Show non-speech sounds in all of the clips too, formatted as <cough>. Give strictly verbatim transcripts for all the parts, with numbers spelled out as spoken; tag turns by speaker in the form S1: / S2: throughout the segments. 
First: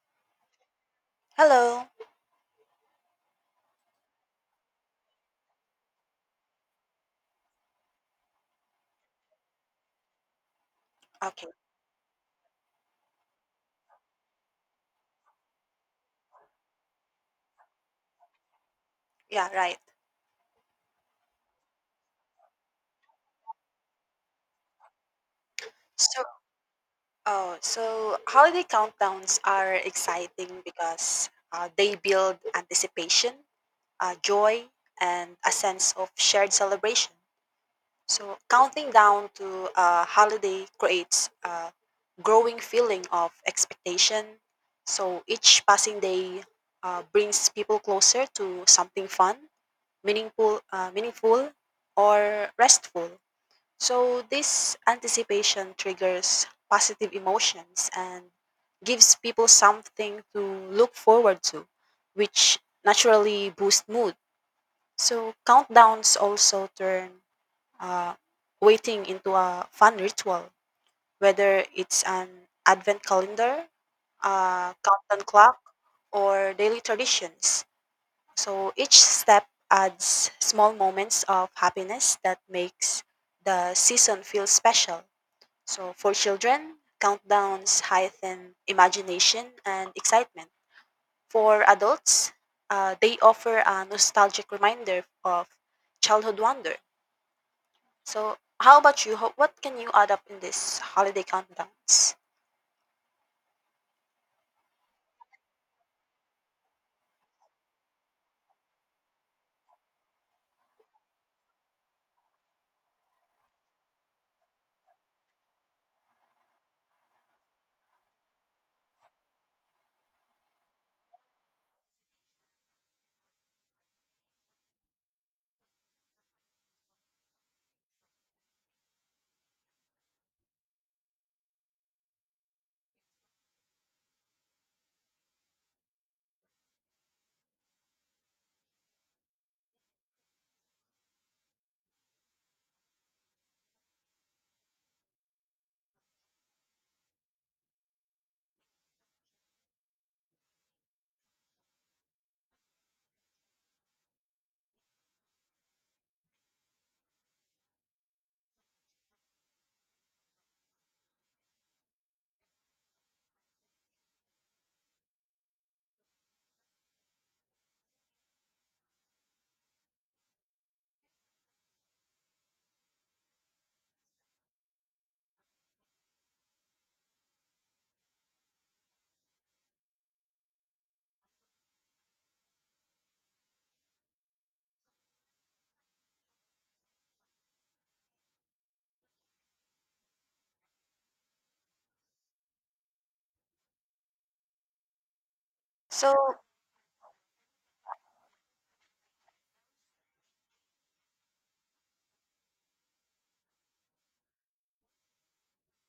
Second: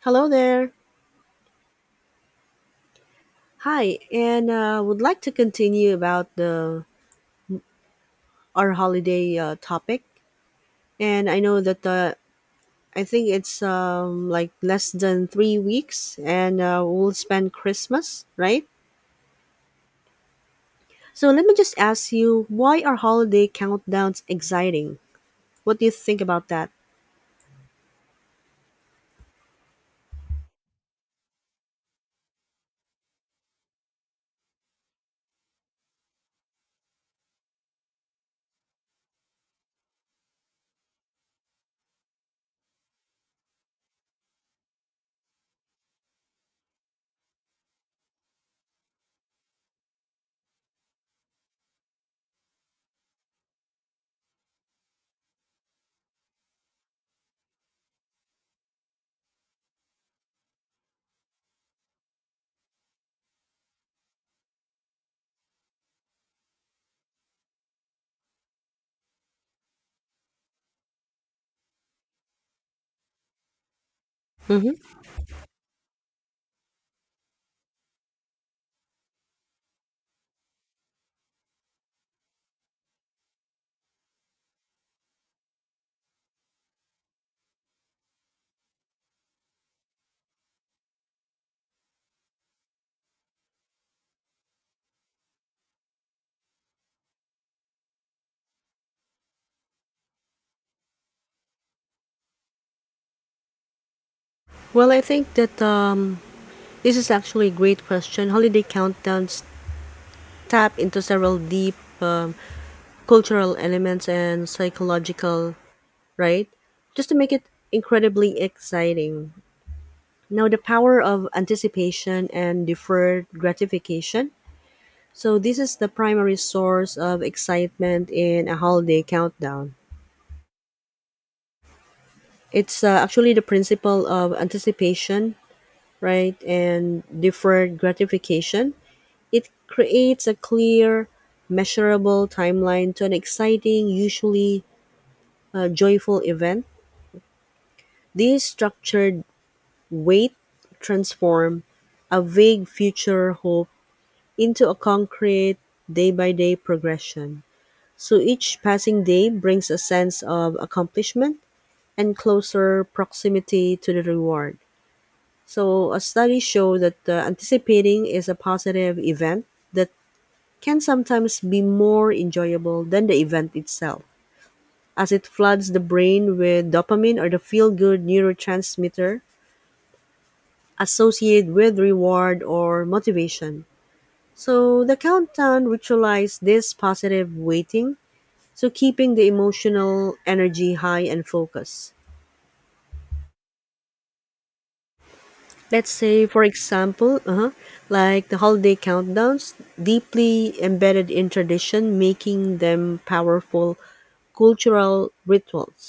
S1: Hello there.
S2: Hello.
S1: Hi, and uh, would like to continue about the our holiday uh, topic. And I
S2: Okay.
S1: know that uh, I think it's um, like less than three weeks, and uh, we'll spend Christmas, right?
S2: Yeah, right.
S1: So let me just ask you, why are holiday countdowns exciting? What do you think
S2: So,
S1: about that?
S2: oh, so holiday countdowns are exciting because uh, they build anticipation, uh, joy, and a sense of shared celebration. So, counting down to a holiday creates a growing feeling of expectation. So, each passing day uh, brings people closer to something fun, meaningful, uh, meaningful, or restful. So, this anticipation triggers positive emotions and gives people something to look forward to, which naturally boosts mood. So, countdowns also turn uh, waiting into a fun ritual, whether it's an advent calendar,
S1: Hmm
S2: a countdown clock, or daily traditions. So, each step adds small moments of happiness that makes the season feel special. So for children, countdowns heighten imagination and excitement. For adults, uh, they offer a nostalgic reminder of childhood wonder. So how about you? Ho- What can you add up in this holiday countdowns?
S1: Well, I think that um, this is actually a great question. Holiday countdowns tap into several deep um, cultural elements and psychological, right? Just to make it incredibly exciting. Now, the power of anticipation and deferred gratification. So this is the primary source of excitement in a holiday countdown. It's uh, actually the principle of anticipation, right, and deferred gratification. It creates a clear, measurable timeline to an exciting, usually uh, joyful event. These structured Wait transform a vague future hope into a concrete day by day progression. So each passing day brings a sense of accomplishment and closer proximity to the reward. So a study showed that uh, anticipating is a positive event that can sometimes be more enjoyable than the event itself, as it floods the brain with dopamine or the feel good neurotransmitter associated with reward or motivation. So the countdown ritualized this positive waiting, so keeping the emotional energy high and focused. Let's
S2: So,
S1: say, for example, uh Like the holiday countdowns, deeply embedded in tradition, making them powerful cultural rituals,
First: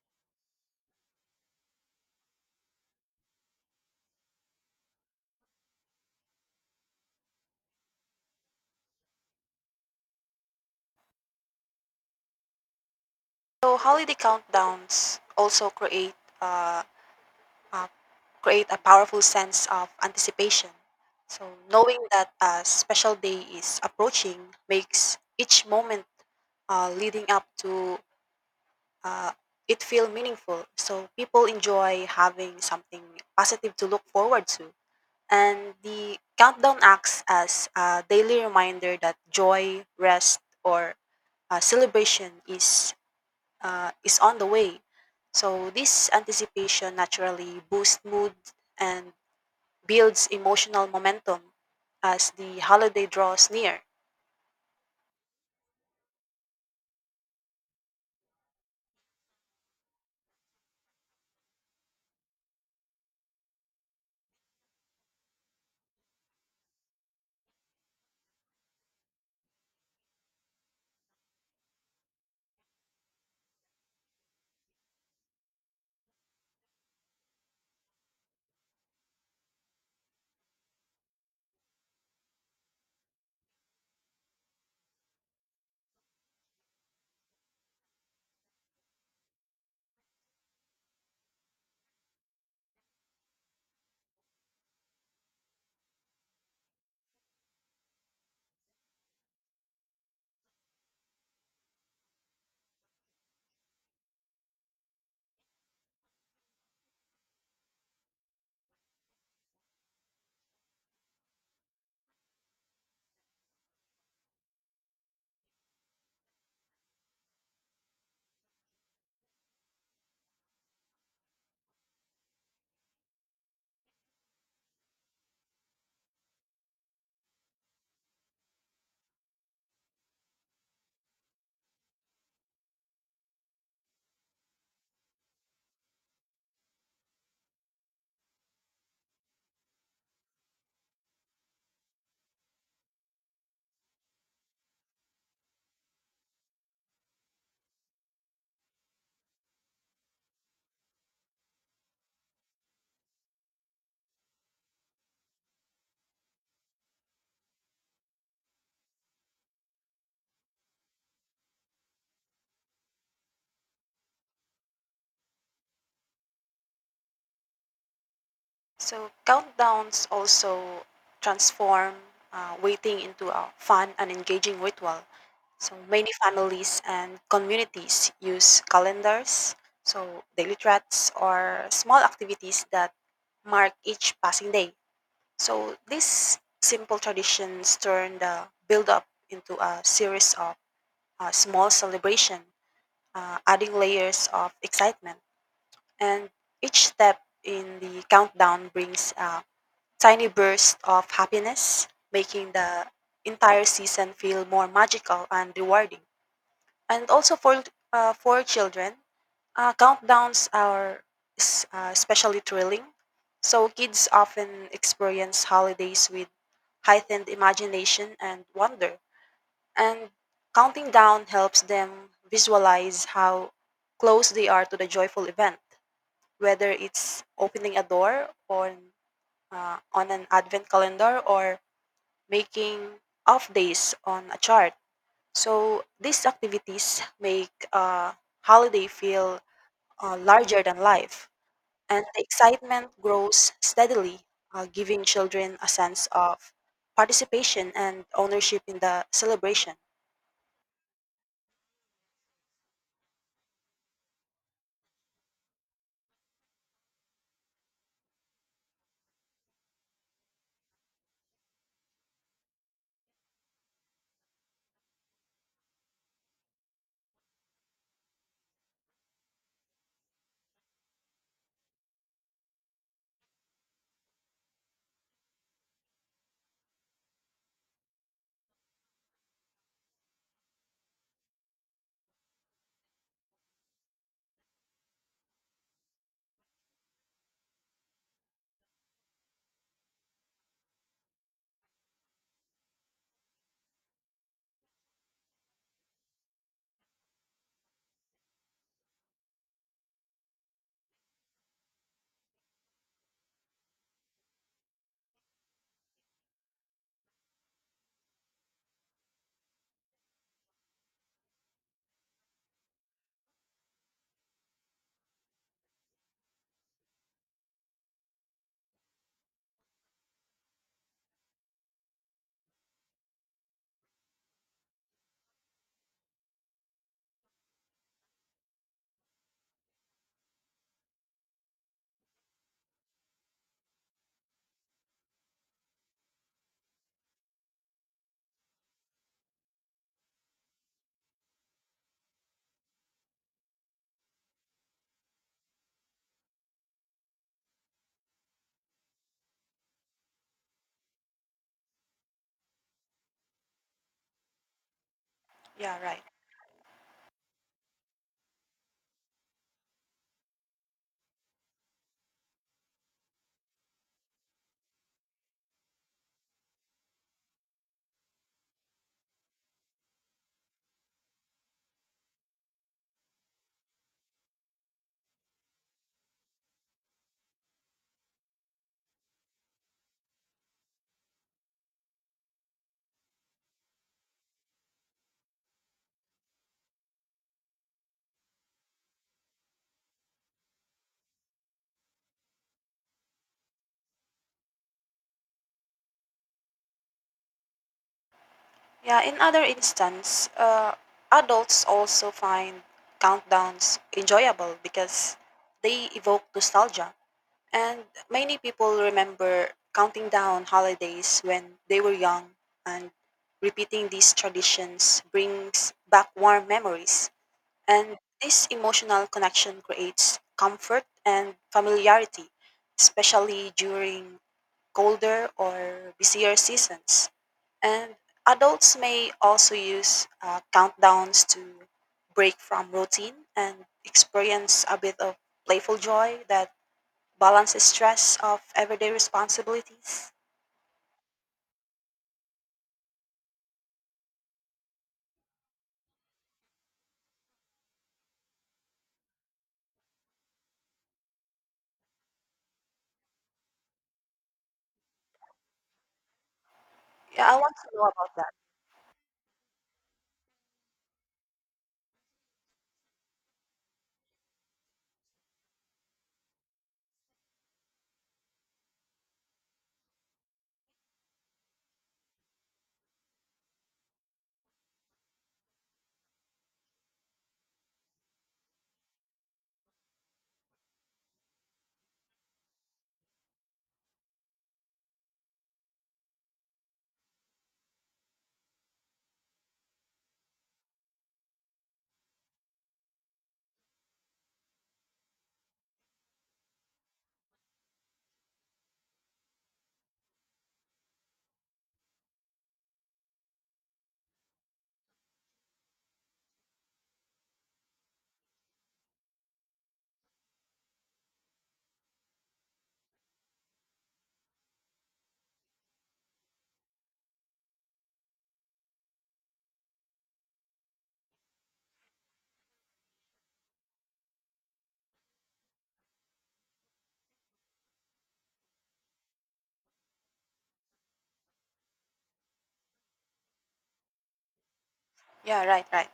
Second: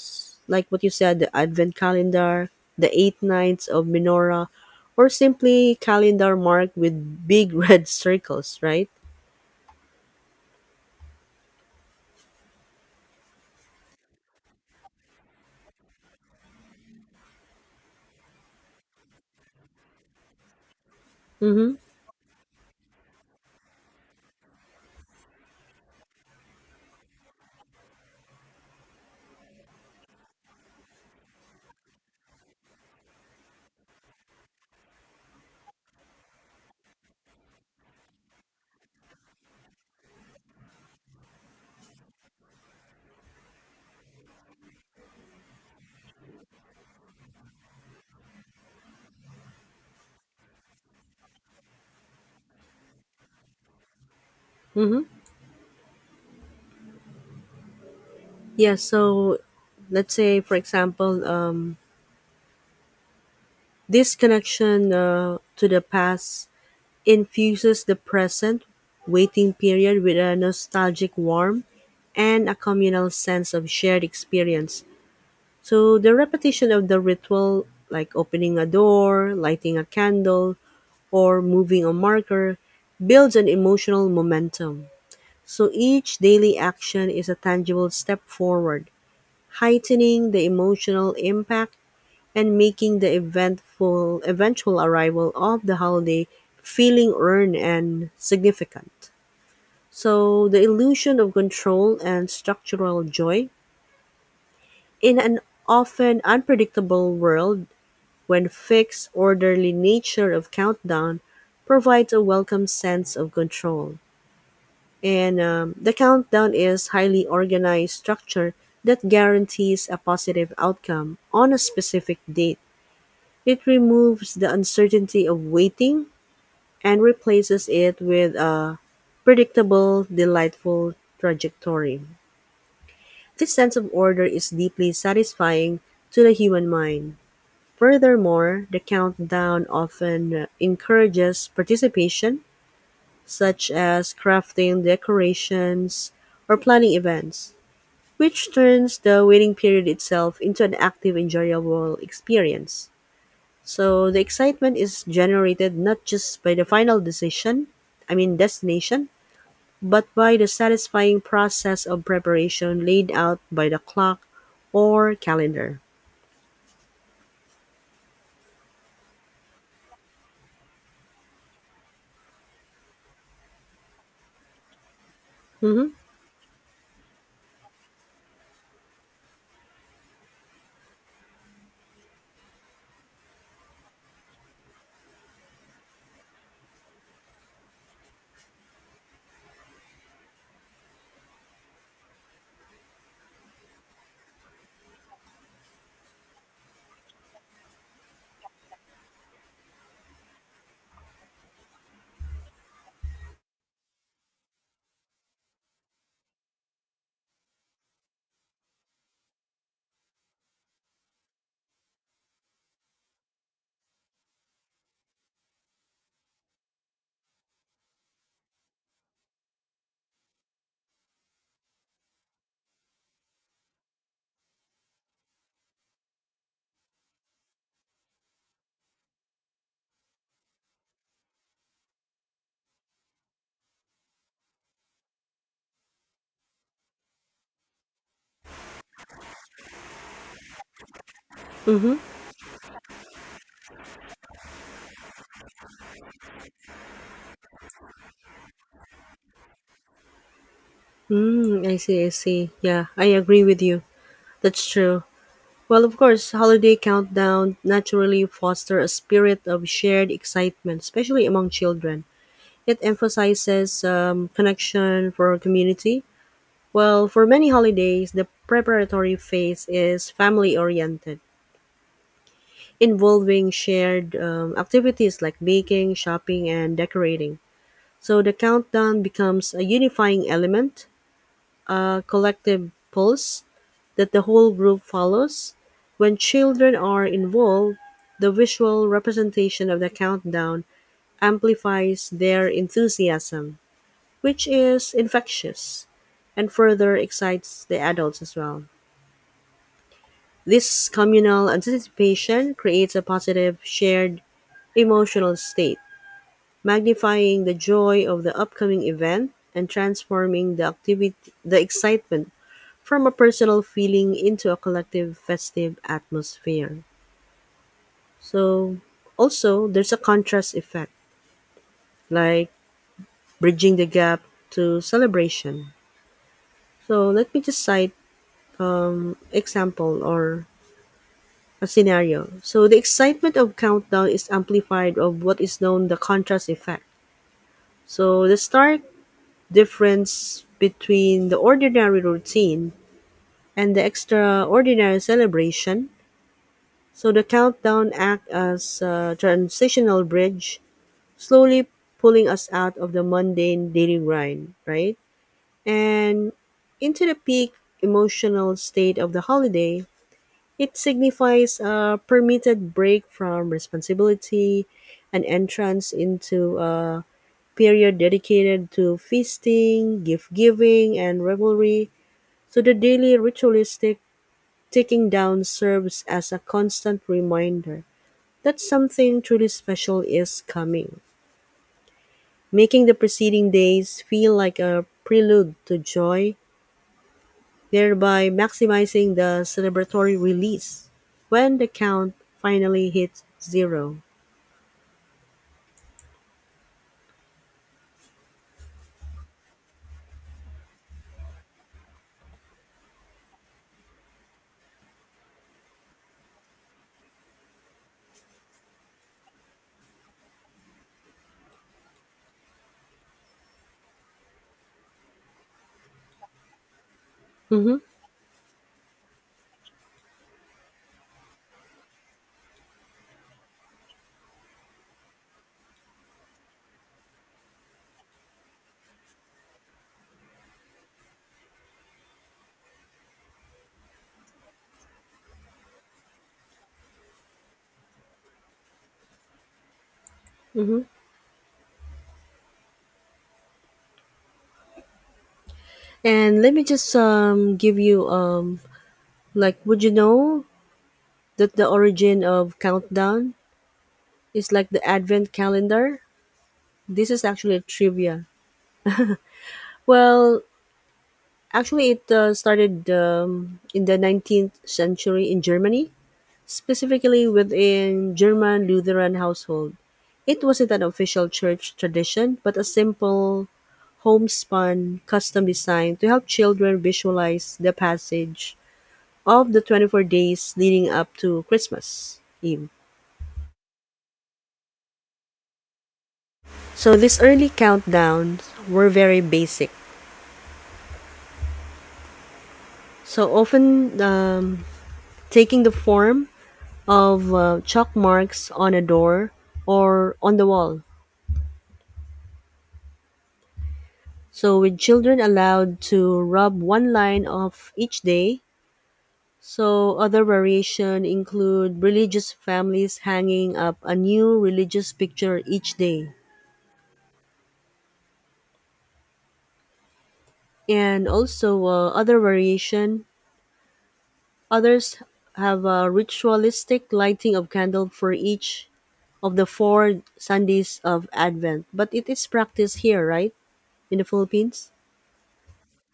S1: like what you said, the Advent calendar, the eight nights of menorah, or simply calendar marked with big <laughs> red circles, right?
S2: so holiday countdowns also create uh, uh, create a powerful sense of anticipation. So
S1: Mm-hmm.
S2: knowing that a special day is approaching makes each moment uh, leading up to uh, it feel meaningful. So people enjoy having something positive to look forward to. And the countdown acts as a daily reminder that joy, rest, or uh, celebration is uh, is on the way. So this anticipation naturally boosts mood and builds emotional momentum as the holiday draws near.
S1: Mm-hmm. Yeah, so let's say, for example, um, this connection uh, to the past infuses the present waiting period with a nostalgic warmth and a communal sense of shared experience. So the repetition of the ritual, like opening a door, lighting a candle, or moving a marker, builds an emotional momentum. So each daily action is a tangible step forward, heightening the emotional impact and making the eventful eventual arrival of the holiday feeling earned and significant. So the illusion of control and structural joy in an often unpredictable world when fixed orderly nature of countdown provides a welcome sense of control. And um, the countdown is highly organized structure that guarantees a positive outcome on a specific date. It removes the uncertainty of waiting and replaces it with a predictable, delightful trajectory. This sense of order is deeply satisfying to the human mind. Furthermore, the countdown often encourages participation, such as crafting decorations or planning events, which turns the waiting period itself into an active, enjoyable experience. So the excitement is generated not just by the final decision, I mean destination, but by the satisfying process of preparation laid out by the clock or calendar.
S2: So countdowns also transform uh, waiting into a fun and engaging ritual. So
S1: Mm-hmm.
S2: many families and communities use calendars, so daily threats or small activities that mark each passing day. So these simple traditions turn the build up into a series of uh, small celebration, uh, adding layers of excitement. And each step in the countdown brings a tiny bursts of happiness, making the entire season feel more magical and rewarding. And also for uh, for children, uh, countdowns are s- uh, especially thrilling. So kids often experience holidays with heightened imagination and wonder. And counting down helps them visualize how close they are to the joyful event, whether it's opening a door on uh, on an advent calendar or making off days on a chart. So these activities make a holiday feel uh, larger than life,
S1: Mm-hmm.
S2: and the excitement grows steadily, uh, giving children a sense of participation and ownership in the celebration.
S1: Mm, I see, I see. Yeah, I agree with you. That's true. Well, of course, holiday countdown naturally foster a spirit of shared excitement, especially among children. It emphasizes um, connection for community. Well, for many holidays, the preparatory phase is family oriented, involving shared um, activities like baking, shopping, and decorating. So the countdown becomes a unifying element, a collective pulse that the whole group follows. When children are involved, the visual representation of the countdown amplifies their enthusiasm, which is infectious and further excites the adults as well. This communal anticipation creates a positive, shared emotional state, magnifying the joy of the upcoming event and transforming the activity, the excitement from a personal feeling into a collective festive atmosphere. So, also there's a contrast effect, like bridging the gap to celebration. So let me just cite um example or a scenario. So the excitement of countdown is amplified of what is known the contrast effect. So the stark difference between the ordinary routine and the extraordinary celebration. So the countdown act as a transitional bridge, slowly pulling us out of the mundane daily grind, right?
S2: Yeah, right.
S1: And into the peak emotional state of the holiday. It signifies a permitted break from responsibility, an entrance into a period dedicated to feasting, gift giving, and revelry. So the daily ritualistic taking down serves as a constant reminder that something truly special is coming, making the preceding days feel like a prelude to joy, thereby maximizing the celebratory release when the count finally hits zero.
S2: Yeah, in other instance, uh, adults also find countdowns enjoyable because they evoke nostalgia. And many people remember counting down holidays when they were young, and repeating these traditions brings back warm memories.
S1: Mm-hmm.
S2: And this emotional connection creates comfort and familiarity, especially during colder or busier seasons. And adults may also use uh, countdowns to break from routine and experience a bit of playful joy that balance stress of everyday responsibilities.
S1: Mm-hmm. And let me just um give you um like, would you know that the origin of countdown is like the advent calendar? This is
S2: Yeah, I want
S1: actually a
S2: to know about
S1: trivia.
S2: that.
S1: Well, actually it uh, started um, in the nineteenth century in Germany, specifically within German Lutheran household. It wasn't an official church tradition, but a simple homespun custom designed to help children visualize the passage of the twenty-four days leading up to Christmas Eve. So these early countdowns were very basic. So often um, taking the form of uh, chalk marks on a door or on the wall. So with children allowed to rub one line of each day. So other variation include religious families hanging up a new religious picture each day. And also uh, other variation others have a ritualistic lighting of candle for each of the four Sundays of Advent. But it is practiced here, right? In the Philippines?
S2: Yeah, right, right.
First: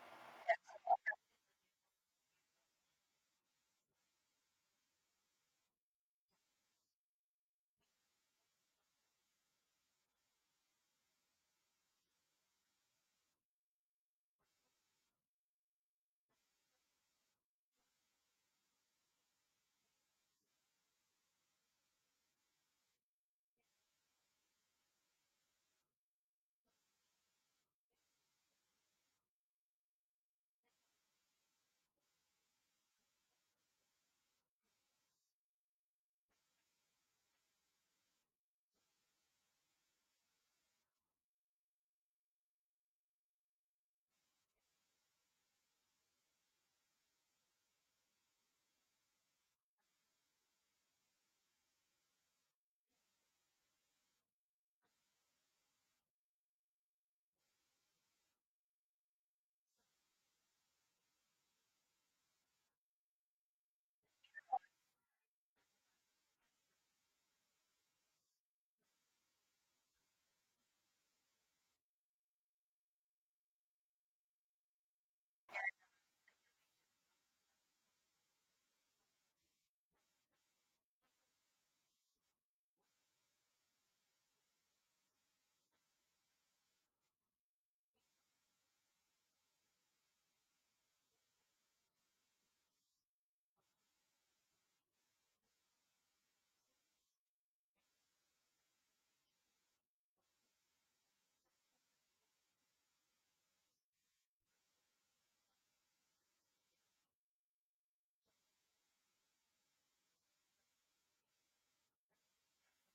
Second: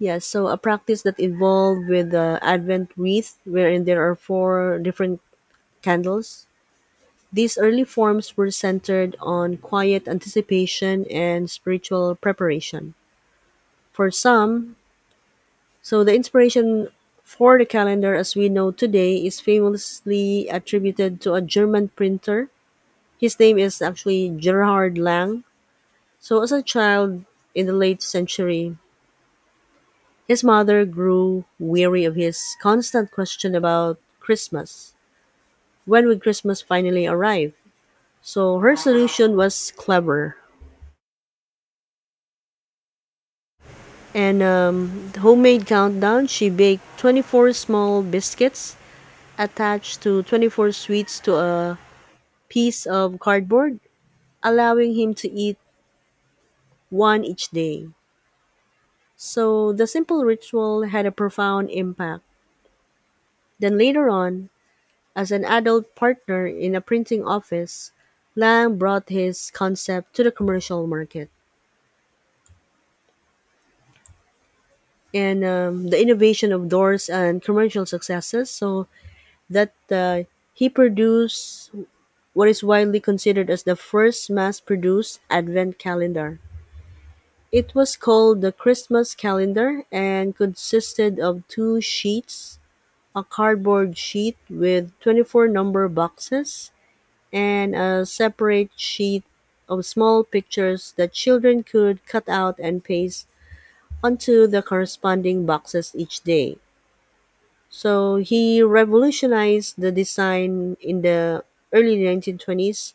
S1: Yes, so a practice that involved with the Advent wreath, wherein there are four different candles. These early forms were centered on quiet anticipation and spiritual preparation. For some, so the inspiration for the calendar as we know today is famously attributed to a German printer. His name is actually Gerhard Lang. So as a child in the late century, his mother grew weary of his constant question about Christmas. When would Christmas finally arrive? So her solution was clever. And um, the homemade countdown, she baked twenty-four small biscuits attached to twenty-four sweets to a piece of cardboard, allowing him to eat one each day. So the simple ritual had a profound impact. Then later on, as an adult partner in a printing office, Lang brought his concept to the commercial market. And um, the innovation of doors and commercial successes, so that uh, he produced what is widely considered as the first mass produced advent calendar. It was called the Christmas calendar and consisted of two sheets, a cardboard sheet with twenty-four number boxes and a separate sheet of small pictures that children could cut out and paste onto the corresponding boxes each day. So he revolutionized the design in the early nineteen twenties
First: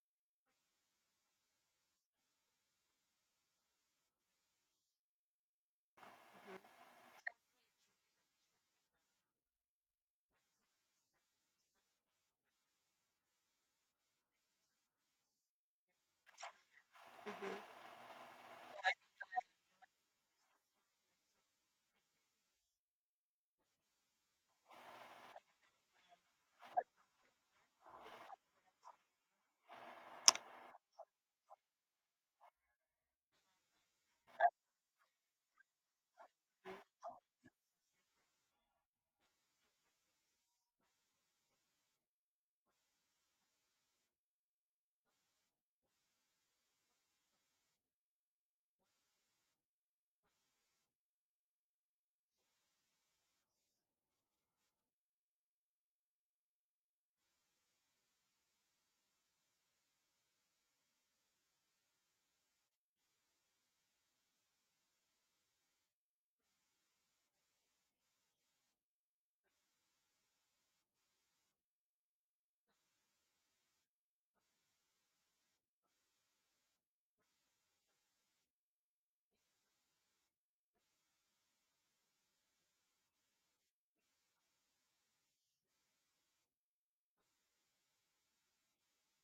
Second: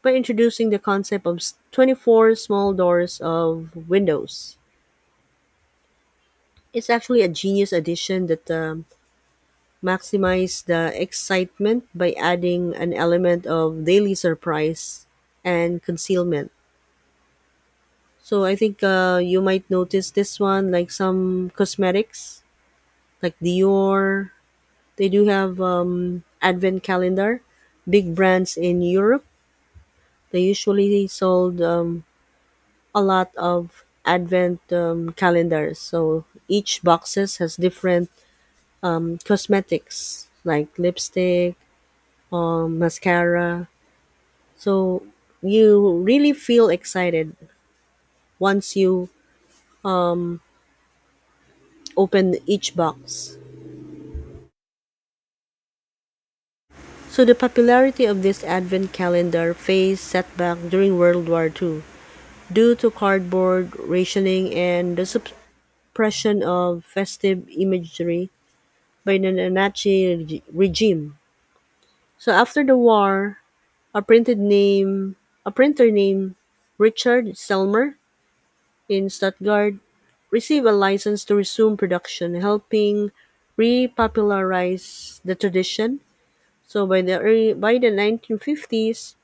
S1: by introducing the concept of twenty-four small doors of windows. It's actually a genius addition that um, maximizes the excitement by adding an element of daily surprise and concealment.
S2: Hmm.
S1: So I think uh, you might notice this one, like some cosmetics, like Dior. They do have um, advent calendar. Big brands in Europe, they usually sold um, a lot of advent um, calendars. So each boxes has different um, cosmetics like lipstick or mascara. So you really feel excited once you um, open each box. So the popularity of this advent calendar faced setback during World War Two due to cardboard rationing and the suppression of festive imagery by the Nazi reg- regime. So after the war, a printed name, a printer named Richard Selmer in Stuttgart received a license to resume production, helping repopularize the tradition. So by the early, by the nineteen fifties,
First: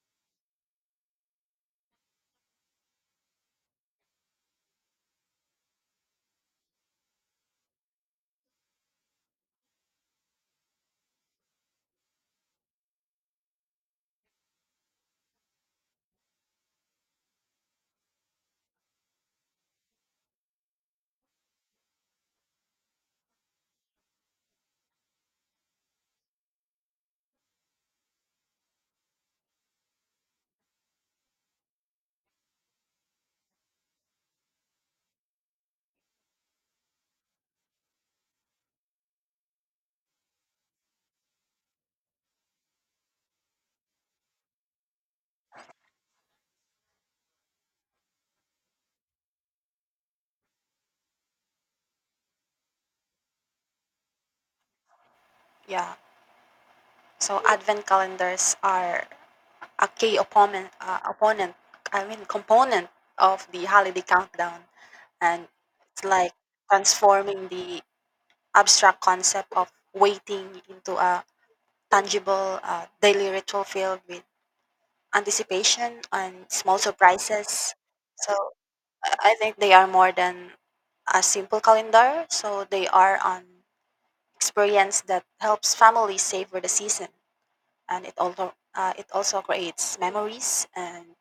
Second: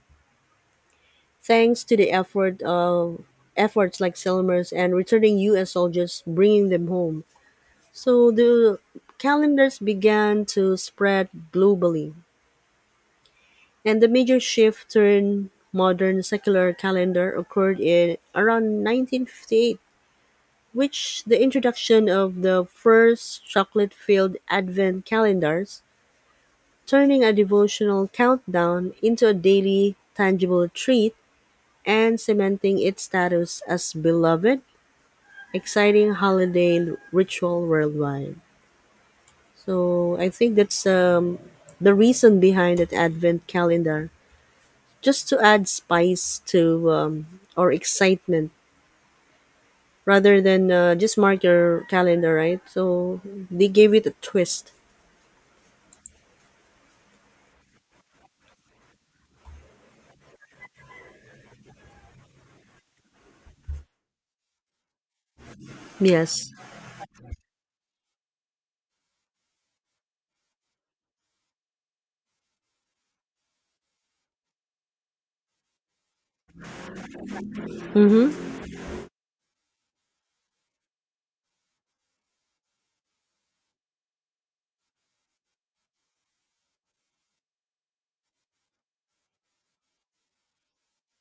S1: thanks to the effort of efforts like Selmers and returning U S soldiers, bringing them home. So the calendars began to spread globally, and the major shift toward modern secular calendar occurred in around nineteen fifty-eight, which the introduction of the first chocolate-filled advent calendars, turning a devotional countdown into a daily tangible treat and cementing its status as beloved, exciting holiday ritual worldwide. So I think that's um, the reason behind that advent calendar, just to add spice to um, or excitement rather than uh, just mark your calendar, right? So they gave it a twist.
S2: Yeah. So advent calendars are a key opponent, uh, opponent. I mean, component of the holiday countdown, and it's like
S1: Yes.
S2: transforming the abstract concept of waiting into a tangible uh, daily ritual filled with anticipation and small surprises. So
S1: Mm-hmm.
S2: I think they are more than a simple calendar, so they are an experience that helps families savor the season, and it also uh, it also creates memories and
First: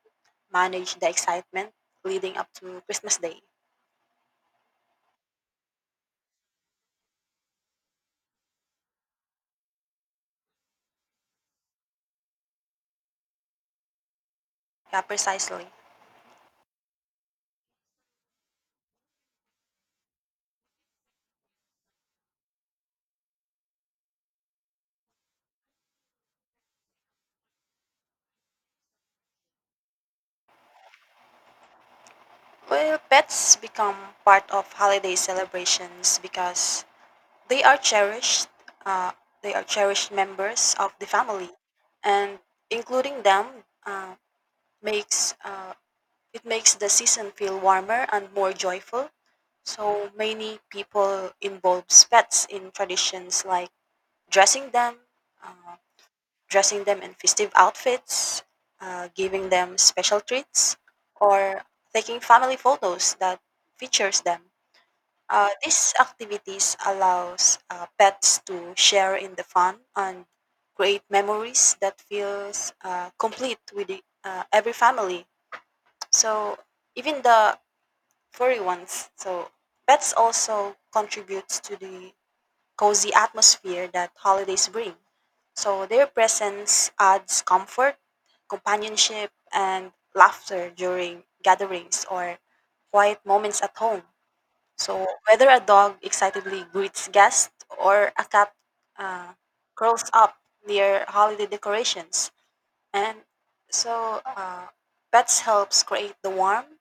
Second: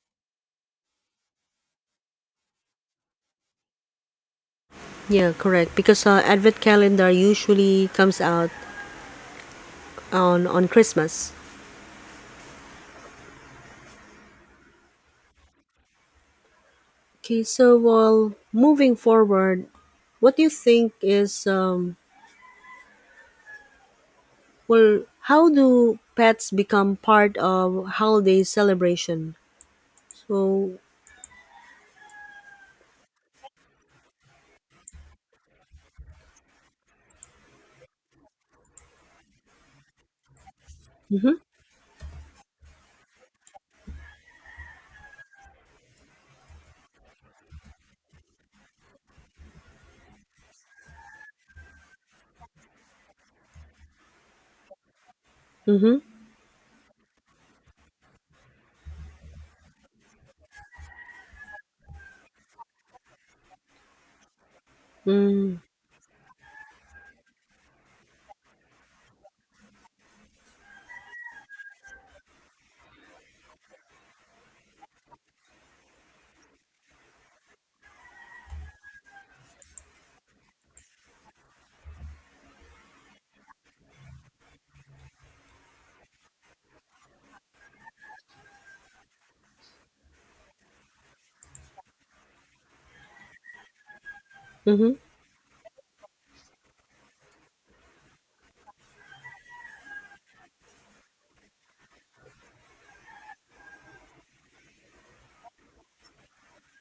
S2: manage the excitement leading up to Christmas Day.
S1: Yeah, correct. Because uh, Advent calendar usually comes out on on Christmas.
S2: Yeah, precisely.
S1: Okay, so well, moving forward, what do you think is um well, how do pets become part of holiday celebration? So,
S2: Well, pets become part of holiday celebrations because they are cherished. Uh, they are cherished members of the
S1: mm-hmm,
S2: family, and including them uh, makes uh, it makes the season feel warmer and more joyful. So many people involve pets in traditions like dressing them, uh,
S1: mm-hmm,
S2: dressing them in festive outfits, uh, giving them special treats, or taking family photos that features them. Uh,
S1: mm,
S2: these activities allows uh, pets to share in the fun and create memories that feels uh, complete with the, uh, every family. So even the furry ones. So pets also contributes to the cozy atmosphere that holidays bring. So their presence adds comfort, companionship, and laughter during gatherings or quiet moments at home.
S1: mm-hmm,
S2: So whether a dog excitedly greets guests or a cat uh, curls up near holiday decorations, and so uh, pets helps create the warm,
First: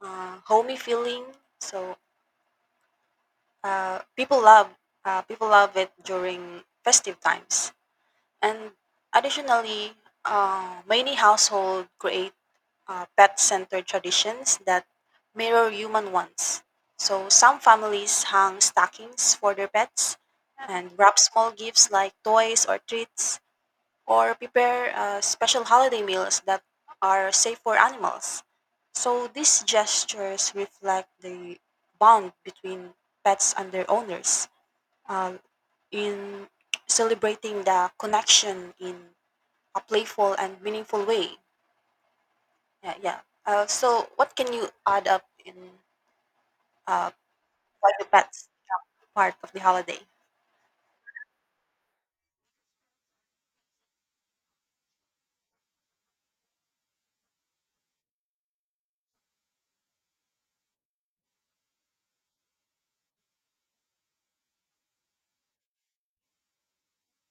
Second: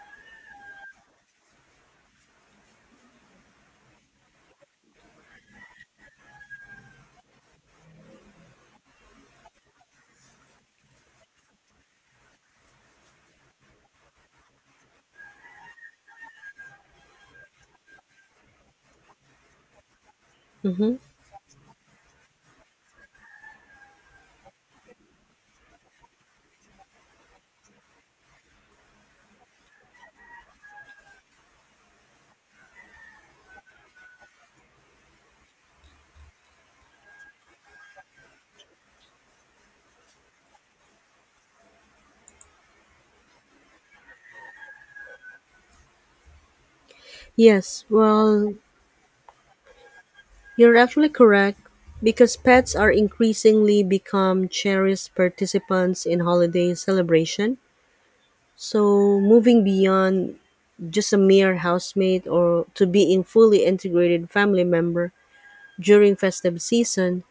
S2: uh, homey feeling. So Uh, people love uh, people love it during festive times. And additionally, uh, many households create uh, pet-centered traditions that mirror human ones. So some families hang stockings for their pets and
S1: mm-hmm.
S2: wrap small gifts like toys or treats, or prepare uh, special holiday meals that are safe for animals. So these gestures reflect the bond between pets and their owners um, in celebrating the connection in a playful and meaningful way. Yeah, yeah. Uh, so, what can you add up in uh,
S1: Yes,
S2: for the pets
S1: well,
S2: part of the holiday?
S1: you're actually correct because pets are increasingly become cherished participants in holiday celebration. So, moving beyond just a mere housemate or to being fully integrated family member during festive season,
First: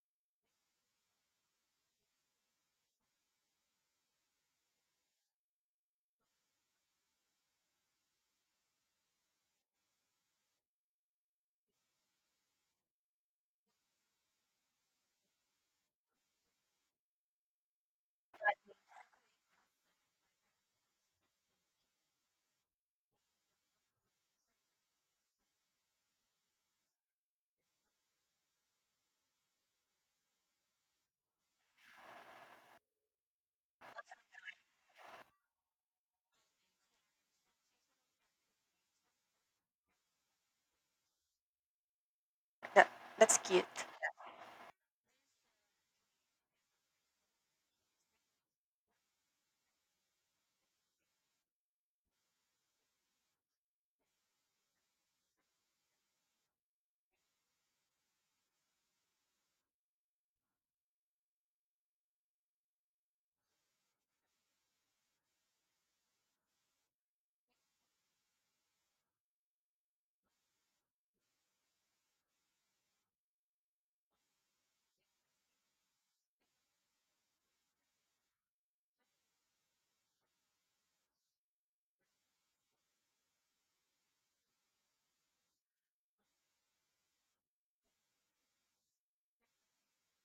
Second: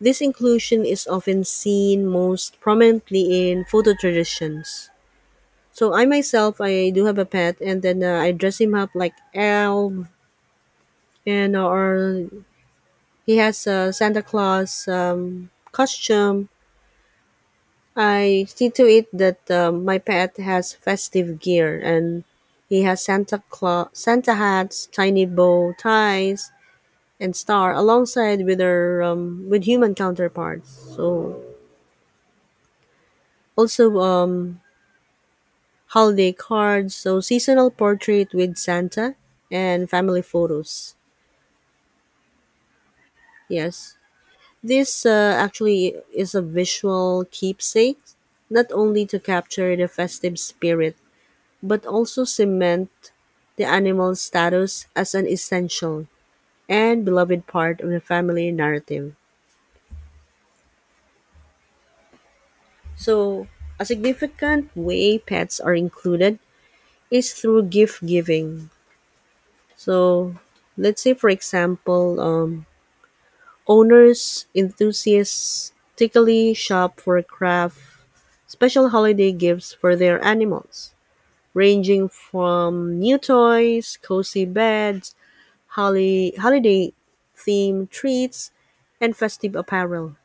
S1: this inclusion is often seen most prominently in photo traditions. So I myself, I do have a pet, and then uh, I dress him up like elf, and or he has a Santa Claus um, costume. I see to it that uh, my pet has festive gear and he has Santa Claus, Santa hats, tiny bow ties, and star alongside with their um, with human counterparts. So also um, holiday cards, so seasonal portrait with Santa and family photos.
S2: That that's cute.
S1: Yes, this uh, actually is a visual keepsake, not only to capture the festive spirit but also cement the animal's status as an essential and beloved part of the family narrative. So a significant way pets are included is through gift giving. So, let's say, for example, um, owners enthusiastically shop for craft special holiday gifts for their animals, ranging from new toys, cozy beds, holi- holiday themed treats, and festive apparel.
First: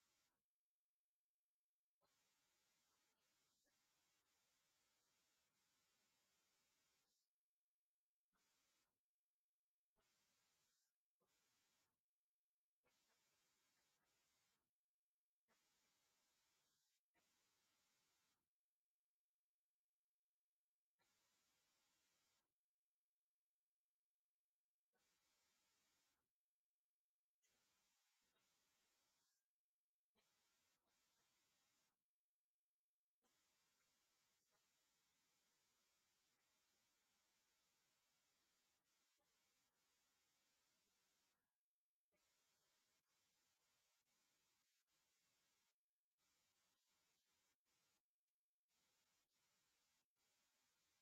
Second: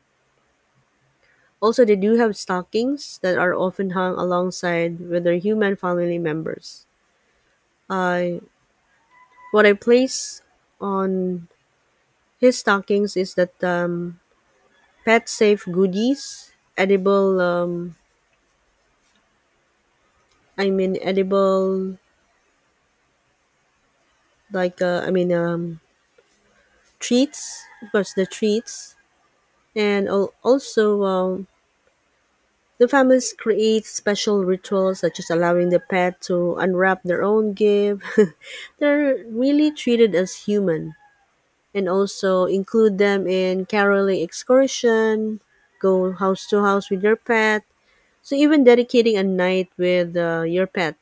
S1: Also, they do have stockings that are often hung alongside with their human family members. I What I place on his stockings is that um, pet safe goodies, edible, um, I mean, edible, like, uh, I mean, um, treats, of course, the treats, and al- also um, the families create special rituals, such as allowing the pet to unwrap their own gift. <laughs> They're really treated as human, and also include them in caroling excursion, go house to house with your pet. So even dedicating a night with uh, your pet,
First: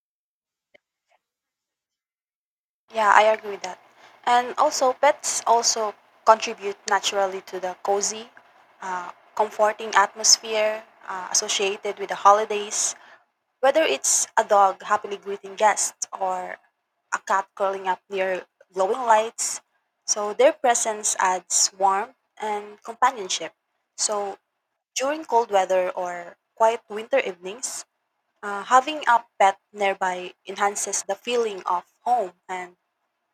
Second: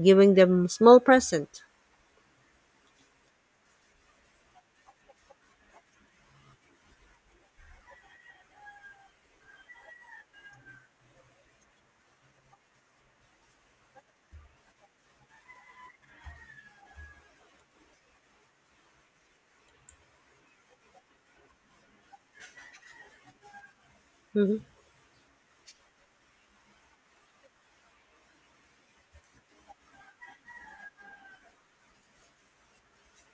S1: giving them small present.
S2: Yeah, I agree with that. And also, pets also contribute naturally to the cozy, uh, comforting atmosphere uh, associated with the holidays. Whether it's a dog happily greeting guests or a cat curling up near glowing lights, so their presence adds warmth and companionship. So
S1: Hmm.
S2: during cold weather or quiet winter evenings, uh, having a pet nearby enhances the feeling of home and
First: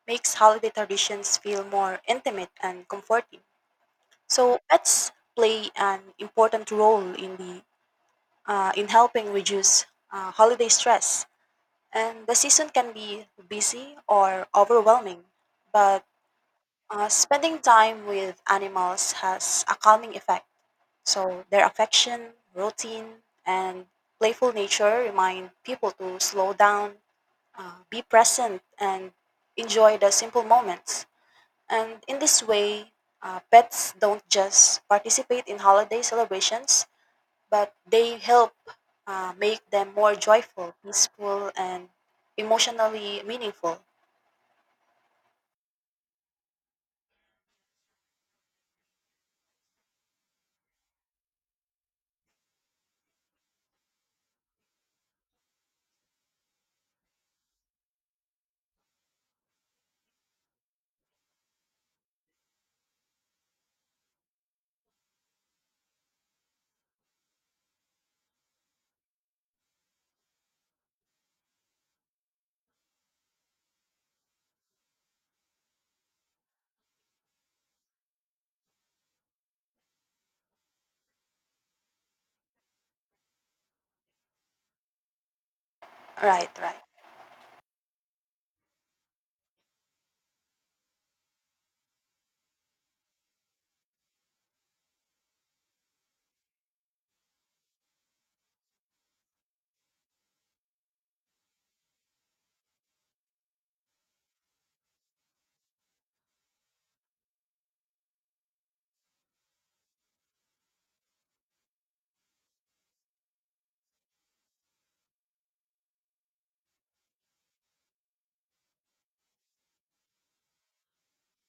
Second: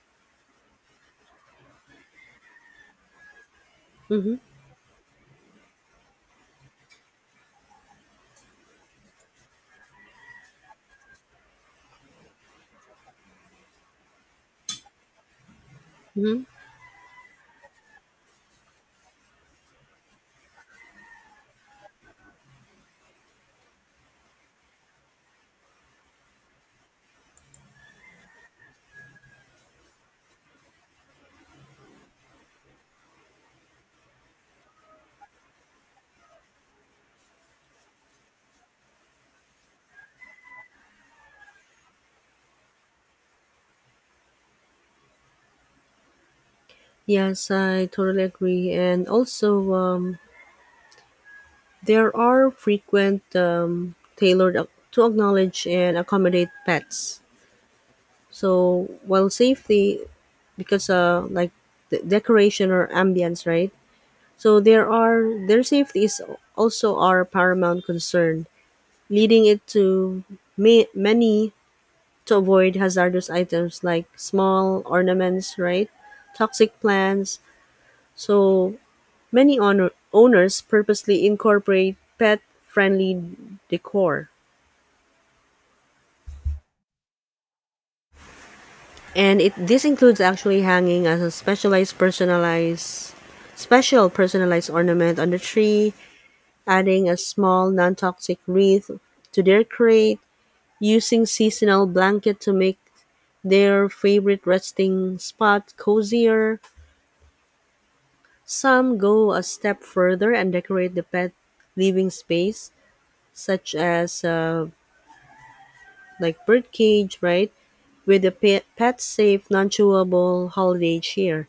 S2: makes holiday traditions feel more intimate and comforting.
S1: Hmm.
S2: So pets play an important role in the uh, in helping reduce uh, holiday stress and the season can be busy or overwhelming, but
S1: Hmm.
S2: uh, spending time with animals has a calming effect. So their affection, routine, and playful nature remind people to slow down, uh, be present, and enjoy the simple moments. And in this way, uh, pets don't just participate in holiday celebrations, but they help uh, make them more joyful, peaceful, and emotionally meaningful.
S1: Yes, I totally agree. And also, um, there are frequent um, tailored ac- to acknowledge and accommodate pets. So while safety, because uh, like the decoration or ambience, right? So there are their safety is also our paramount concern, leading it to ma- many to avoid hazardous items like small ornaments, right? Toxic plants. So many owner- owners purposely incorporate pet-friendly decor.
S2: Right, right.
S1: And it this includes actually hanging as a specialized personalized special personalized ornament on the tree, adding a small non-toxic wreath to their crate, using seasonal blanket to make their favorite resting spot cozier. Some go a step further and decorate the pet living space, such as uh, like birdcage, right, with a pet pet safe, non-chewable holiday cheer,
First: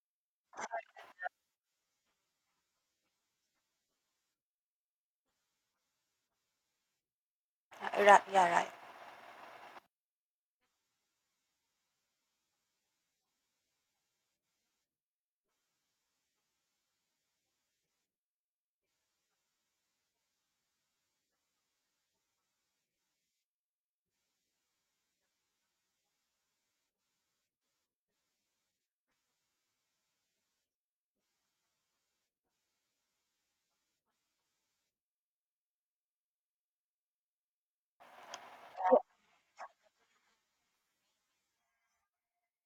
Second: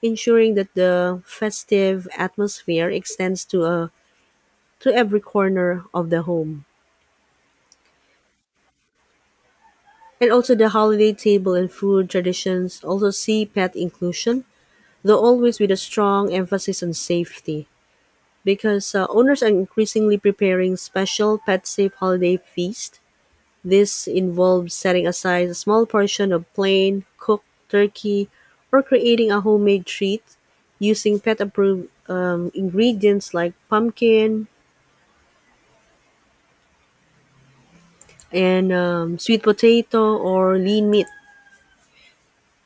S1: ensuring that the festive atmosphere extends to a to every corner of the home.
S2: Uh, right. Yeah, right.
S1: And also the holiday table and food traditions also see pet inclusion, though always with a strong emphasis on safety. Because uh, owners are increasingly preparing special pet safe holiday feast. This involves setting aside a small portion of plain cooked turkey or creating a homemade treat using pet approved um, ingredients like pumpkin, and um, sweet potato or lean meat,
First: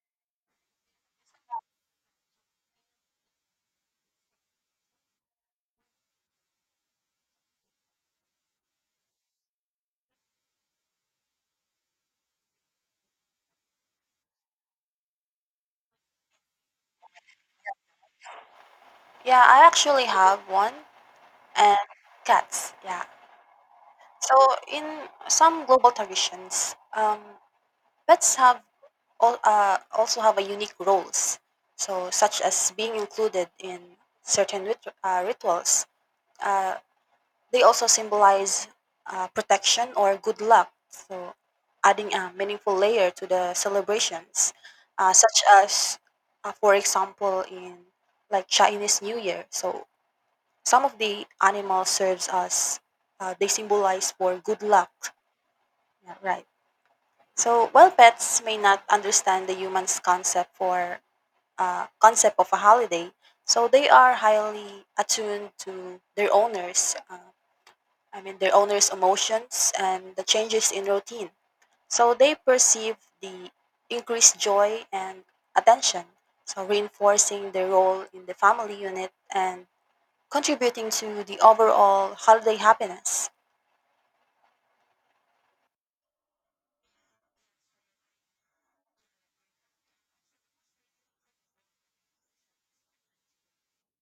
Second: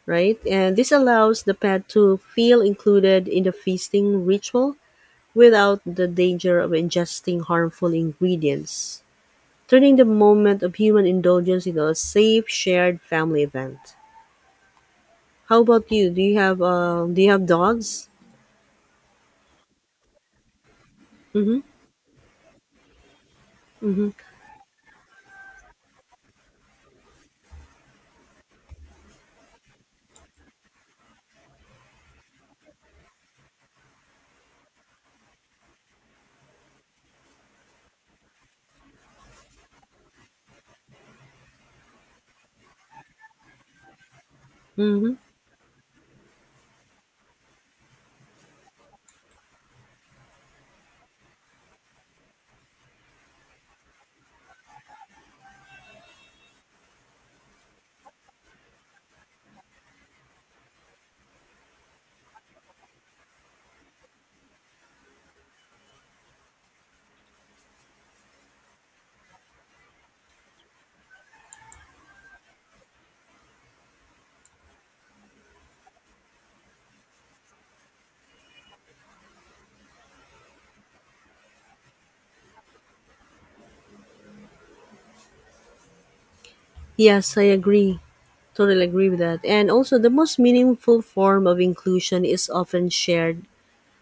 S1: right? And this allows the pet to feel included in the feasting ritual without the danger of ingesting harmful ingredients, turning the moment of human indulgence into a safe shared family event. How about you? Do you have uh, do you have dogs?
S2: Yeah, I actually have one
S1: Mm-hmm.
S2: and cats. Yeah.
S1: Mm-hmm.
S2: So in some global traditions, um, pets have all, uh, also have a unique roles. So such as being included in certain rit- uh, rituals, uh, they also symbolize uh, protection or good luck, so adding a meaningful layer to the celebrations,
S1: Mm-hmm.
S2: uh, such as, uh, for example, in like Chinese New Year. So some of the animals serves as uh, they symbolize for good luck. Yeah, right. So while pets may not understand the human's concept for uh, concept of a holiday, so they are highly attuned to their owners. Uh, I mean, their owners' emotions and the changes in routine. So they perceive the increased joy and attention, so reinforcing their role in the family unit and contributing to the overall holiday happiness.
S1: Yes, I agree. Totally agree with that. And also, the most meaningful form of inclusion is often shared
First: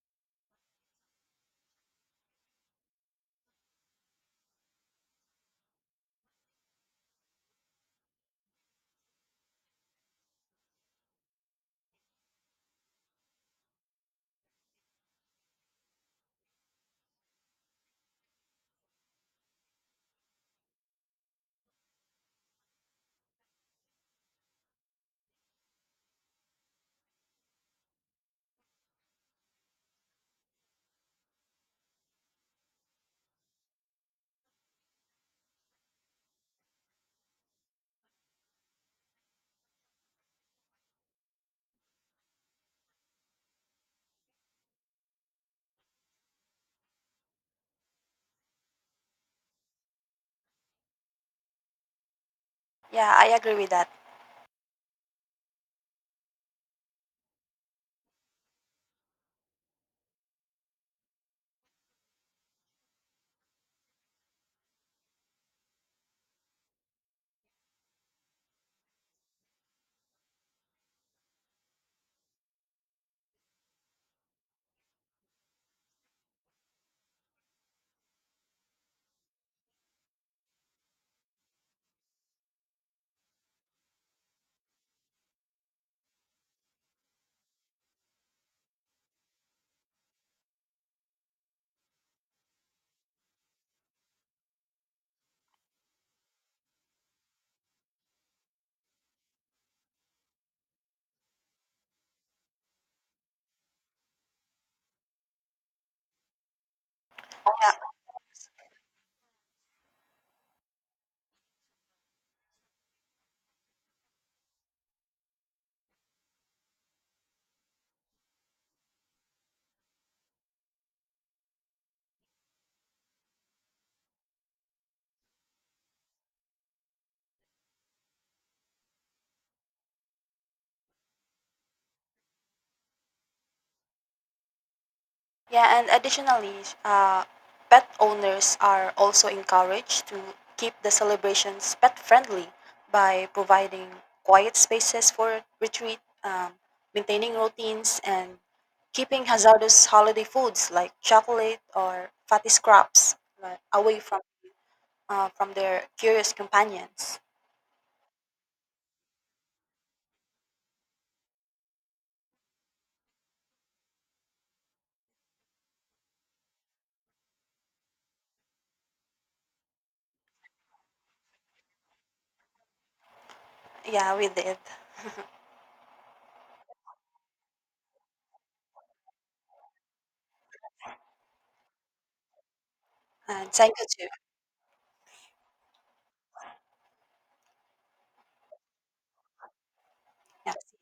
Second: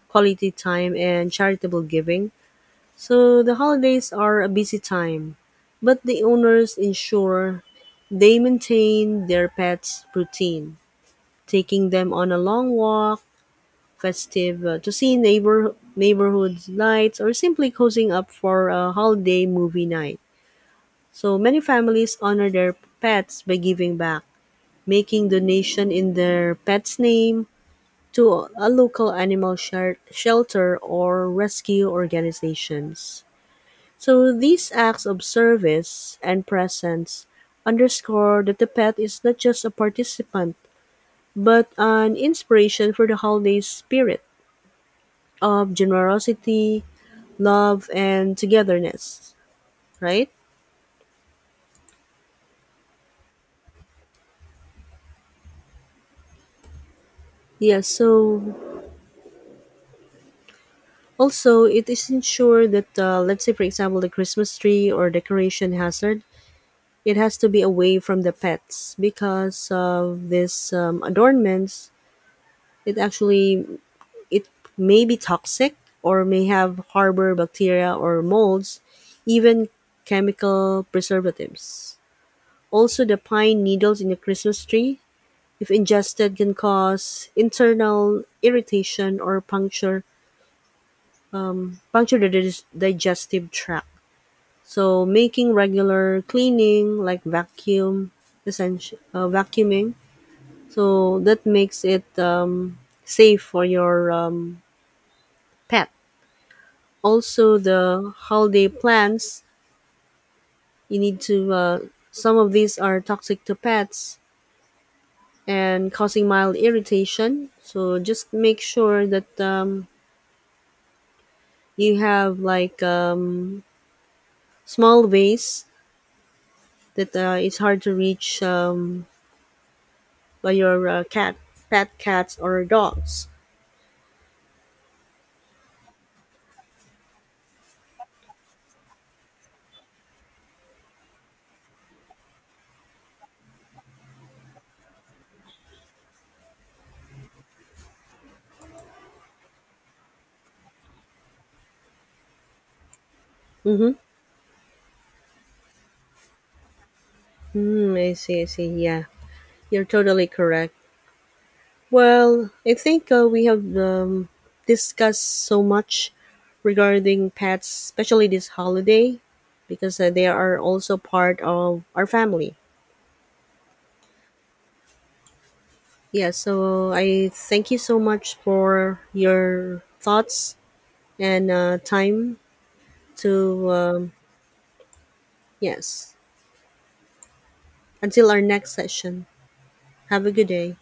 S1: quality time and charitable giving. So the holidays are a busy time, but the owners ensure they maintain their pets' routine, taking them on a long walk, festive uh, to see neighbor neighborhood lights, or simply cozying up for a holiday movie night. So many families honor their pets by giving back, making donation in their pet's name to a local animal sher- shelter or rescue organizations. So these acts of service and presence underscore that the pet is not just a participant, but an inspiration for the holiday spirit of generosity, love, and togetherness, right?
S2: Yeah, I agree with that.
S1: Yes, so also it is ensured that, uh, let's say, for example, the Christmas tree or decoration hazard, it has to be away from the pets because of this um, adornments. It actually It may be toxic or may have harbor bacteria or molds, even chemical preservatives. Also, the pine needles in the Christmas tree, if ingested, can cause internal irritation or puncture puncture the dis- digestive tract. So, making regular cleaning like vacuum, essential uh, vacuuming, so that makes it um, safe for your um, pet. Also
S2: Yeah.
S1: the holiday plans you need to uh, some of these are toxic to pets and causing mild irritation, so just make sure that um, you have like um, small vase that uh, it's hard to reach um, by your uh, cat pet cats or dogs.
S2: Yeah, and additionally, uh, pet owners are also encouraged to keep the celebrations pet friendly by providing quiet spaces for retreat, um, maintaining routines, and keeping hazardous holiday foods like chocolate or fatty scraps like,
S1: Mm-hmm.
S2: away from uh, from their curious companions.
S1: Mm, I see, I see. Yeah, you're totally correct. Well, I think uh, we have um, discussed so much regarding pets, especially this holiday, because uh, they are also part of our family.
S2: Yeah, we did.
S1: Yeah, so I thank you so much for your thoughts and uh, time
S2: And
S1: to,
S2: thank you too.
S1: um, yes, until our next session. Have a good
S2: Yeah.
S1: day.